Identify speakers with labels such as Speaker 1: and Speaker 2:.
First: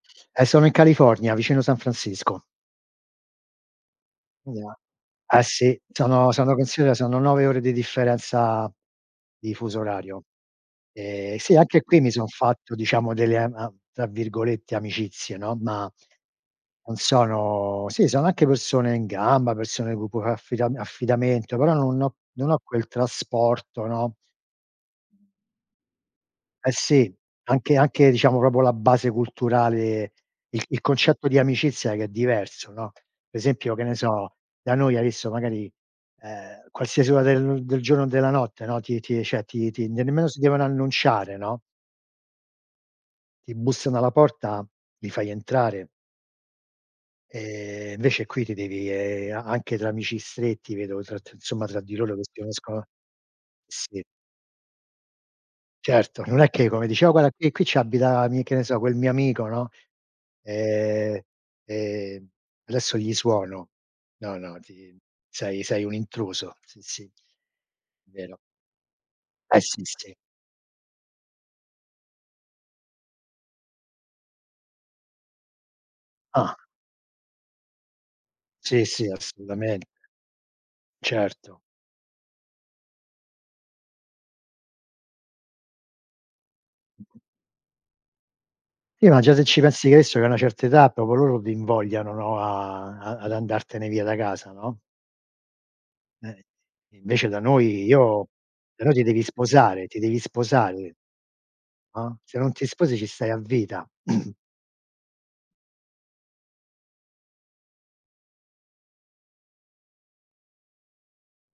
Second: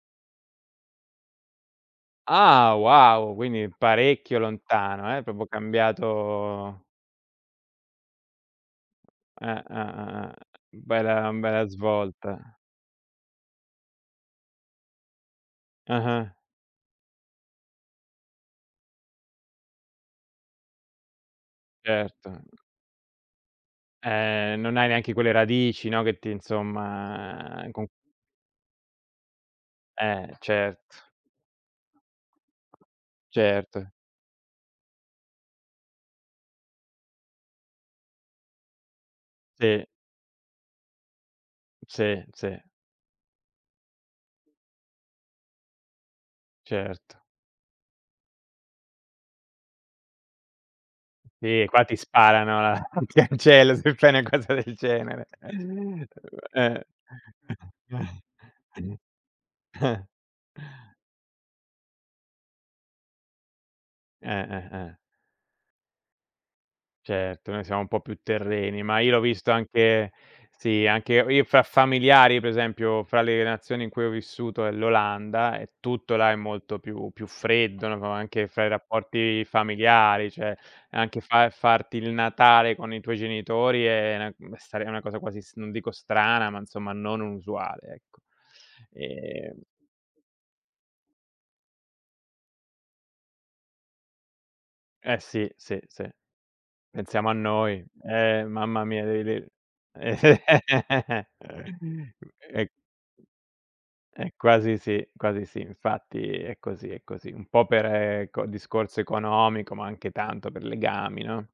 Speaker 1: Eh sono in California, vicino San Francisco.
Speaker 2: Ah, wow, quindi parecchio
Speaker 1: [unintelligible]
Speaker 2: lontano, eh,
Speaker 1: Eh
Speaker 2: proprio
Speaker 1: sì, sono sono
Speaker 2: cambiato
Speaker 1: considera, sono 9 ore di differenza
Speaker 2: Eh,
Speaker 1: di fuso
Speaker 2: eh,
Speaker 1: orario.
Speaker 2: eh, eh, bella, a
Speaker 1: Eh, sì,
Speaker 2: bella
Speaker 1: anche qui mi son
Speaker 2: svolta.
Speaker 1: fatto diciamo delle, am am tra virgolette "amicizie" no, ma
Speaker 2: Ah-ah.
Speaker 1: non sono sì sono anche persone in gamba, persone con cui a fa affida affidamento, però non ho
Speaker 2: Certo.
Speaker 1: non ho quel trasporto, no?
Speaker 2: Ehm, non hai neanche quelle radici, no, che ti
Speaker 1: Eh sì,
Speaker 2: insomma,
Speaker 1: anche
Speaker 2: con
Speaker 1: anche diciamo proprio la base culturale,
Speaker 2: Eh,
Speaker 1: il il
Speaker 2: certo.
Speaker 1: concetto di amicizia che è diverso, no? Per esempio che
Speaker 2: Certo.
Speaker 1: ne so, da noi hai visto magari, ehm, qualsiasi ora de del giorno o della notte, no, ti ti cioè ti
Speaker 2: Sì.
Speaker 1: ti nemmeno si devono annunciare, no?
Speaker 2: Sì, sì.
Speaker 1: Ti bussano alla porta, li fai entrare.
Speaker 2: Certo.
Speaker 1: Ehm, invece qui ti devi, ehm, a anche tra amici stretti vedo tr tra insomma,
Speaker 2: Sì,
Speaker 1: tra
Speaker 2: qua
Speaker 1: di
Speaker 2: ti
Speaker 1: loro che si uniscono
Speaker 2: sparano, [unintelligible] se
Speaker 1: sì.
Speaker 2: fai una cosa del genere.
Speaker 1: Certo, non è che come
Speaker 2: Eh.
Speaker 1: dici: "O guarda qui qui ci abita mi" che ne so, "quel mio amico" no? Ehm, ehm, "adesso gli suono". No,
Speaker 2: Eh,
Speaker 1: no,
Speaker 2: eh,
Speaker 1: ti
Speaker 2: eh.
Speaker 1: sei sei un intruso. Sì, sì,
Speaker 2: Certo, noi siamo un po' più
Speaker 1: vero.
Speaker 2: terreni, ma io l'ho visto
Speaker 1: Eh sì,
Speaker 2: anche
Speaker 1: sì.
Speaker 2: sì, anche ho io f fra familiari, per esempio, fra le nazioni in cui ho vissuto è l'Olanda, e tutto là è
Speaker 1: Ah.
Speaker 2: molto più più freddo, no? Anche fra i
Speaker 1: Sì, sì,
Speaker 2: rapporti
Speaker 1: assolutamente.
Speaker 2: familiari, cioè anche fa
Speaker 1: Certo.
Speaker 2: farti il Natale con i tuoi genitori è na mh, stare è una cosa quasi, mhmm, non dico strana, ma insomma non usuale, ecco,
Speaker 1: Sì, ma già se ci
Speaker 2: ehm
Speaker 1: pensi che hai visto, che a una certa età, proprio loro ti invogliano, no, a ad ad andartene via da casa, no?
Speaker 2: Eh sì, sì, sì.
Speaker 1: Eh. Invece
Speaker 2: Pensiamo a
Speaker 1: da noi
Speaker 2: noi,
Speaker 1: io
Speaker 2: eh mamma
Speaker 1: però ti
Speaker 2: mia,
Speaker 1: devi
Speaker 2: le le
Speaker 1: sposare, ti devi sposare no? Se non ti
Speaker 2: è c
Speaker 1: sposi ci stai a vita.
Speaker 2: È quasi sì, quasi sì, infatti è così, è così. Un po' per co discorso economico, ma anche tanto per legami, no?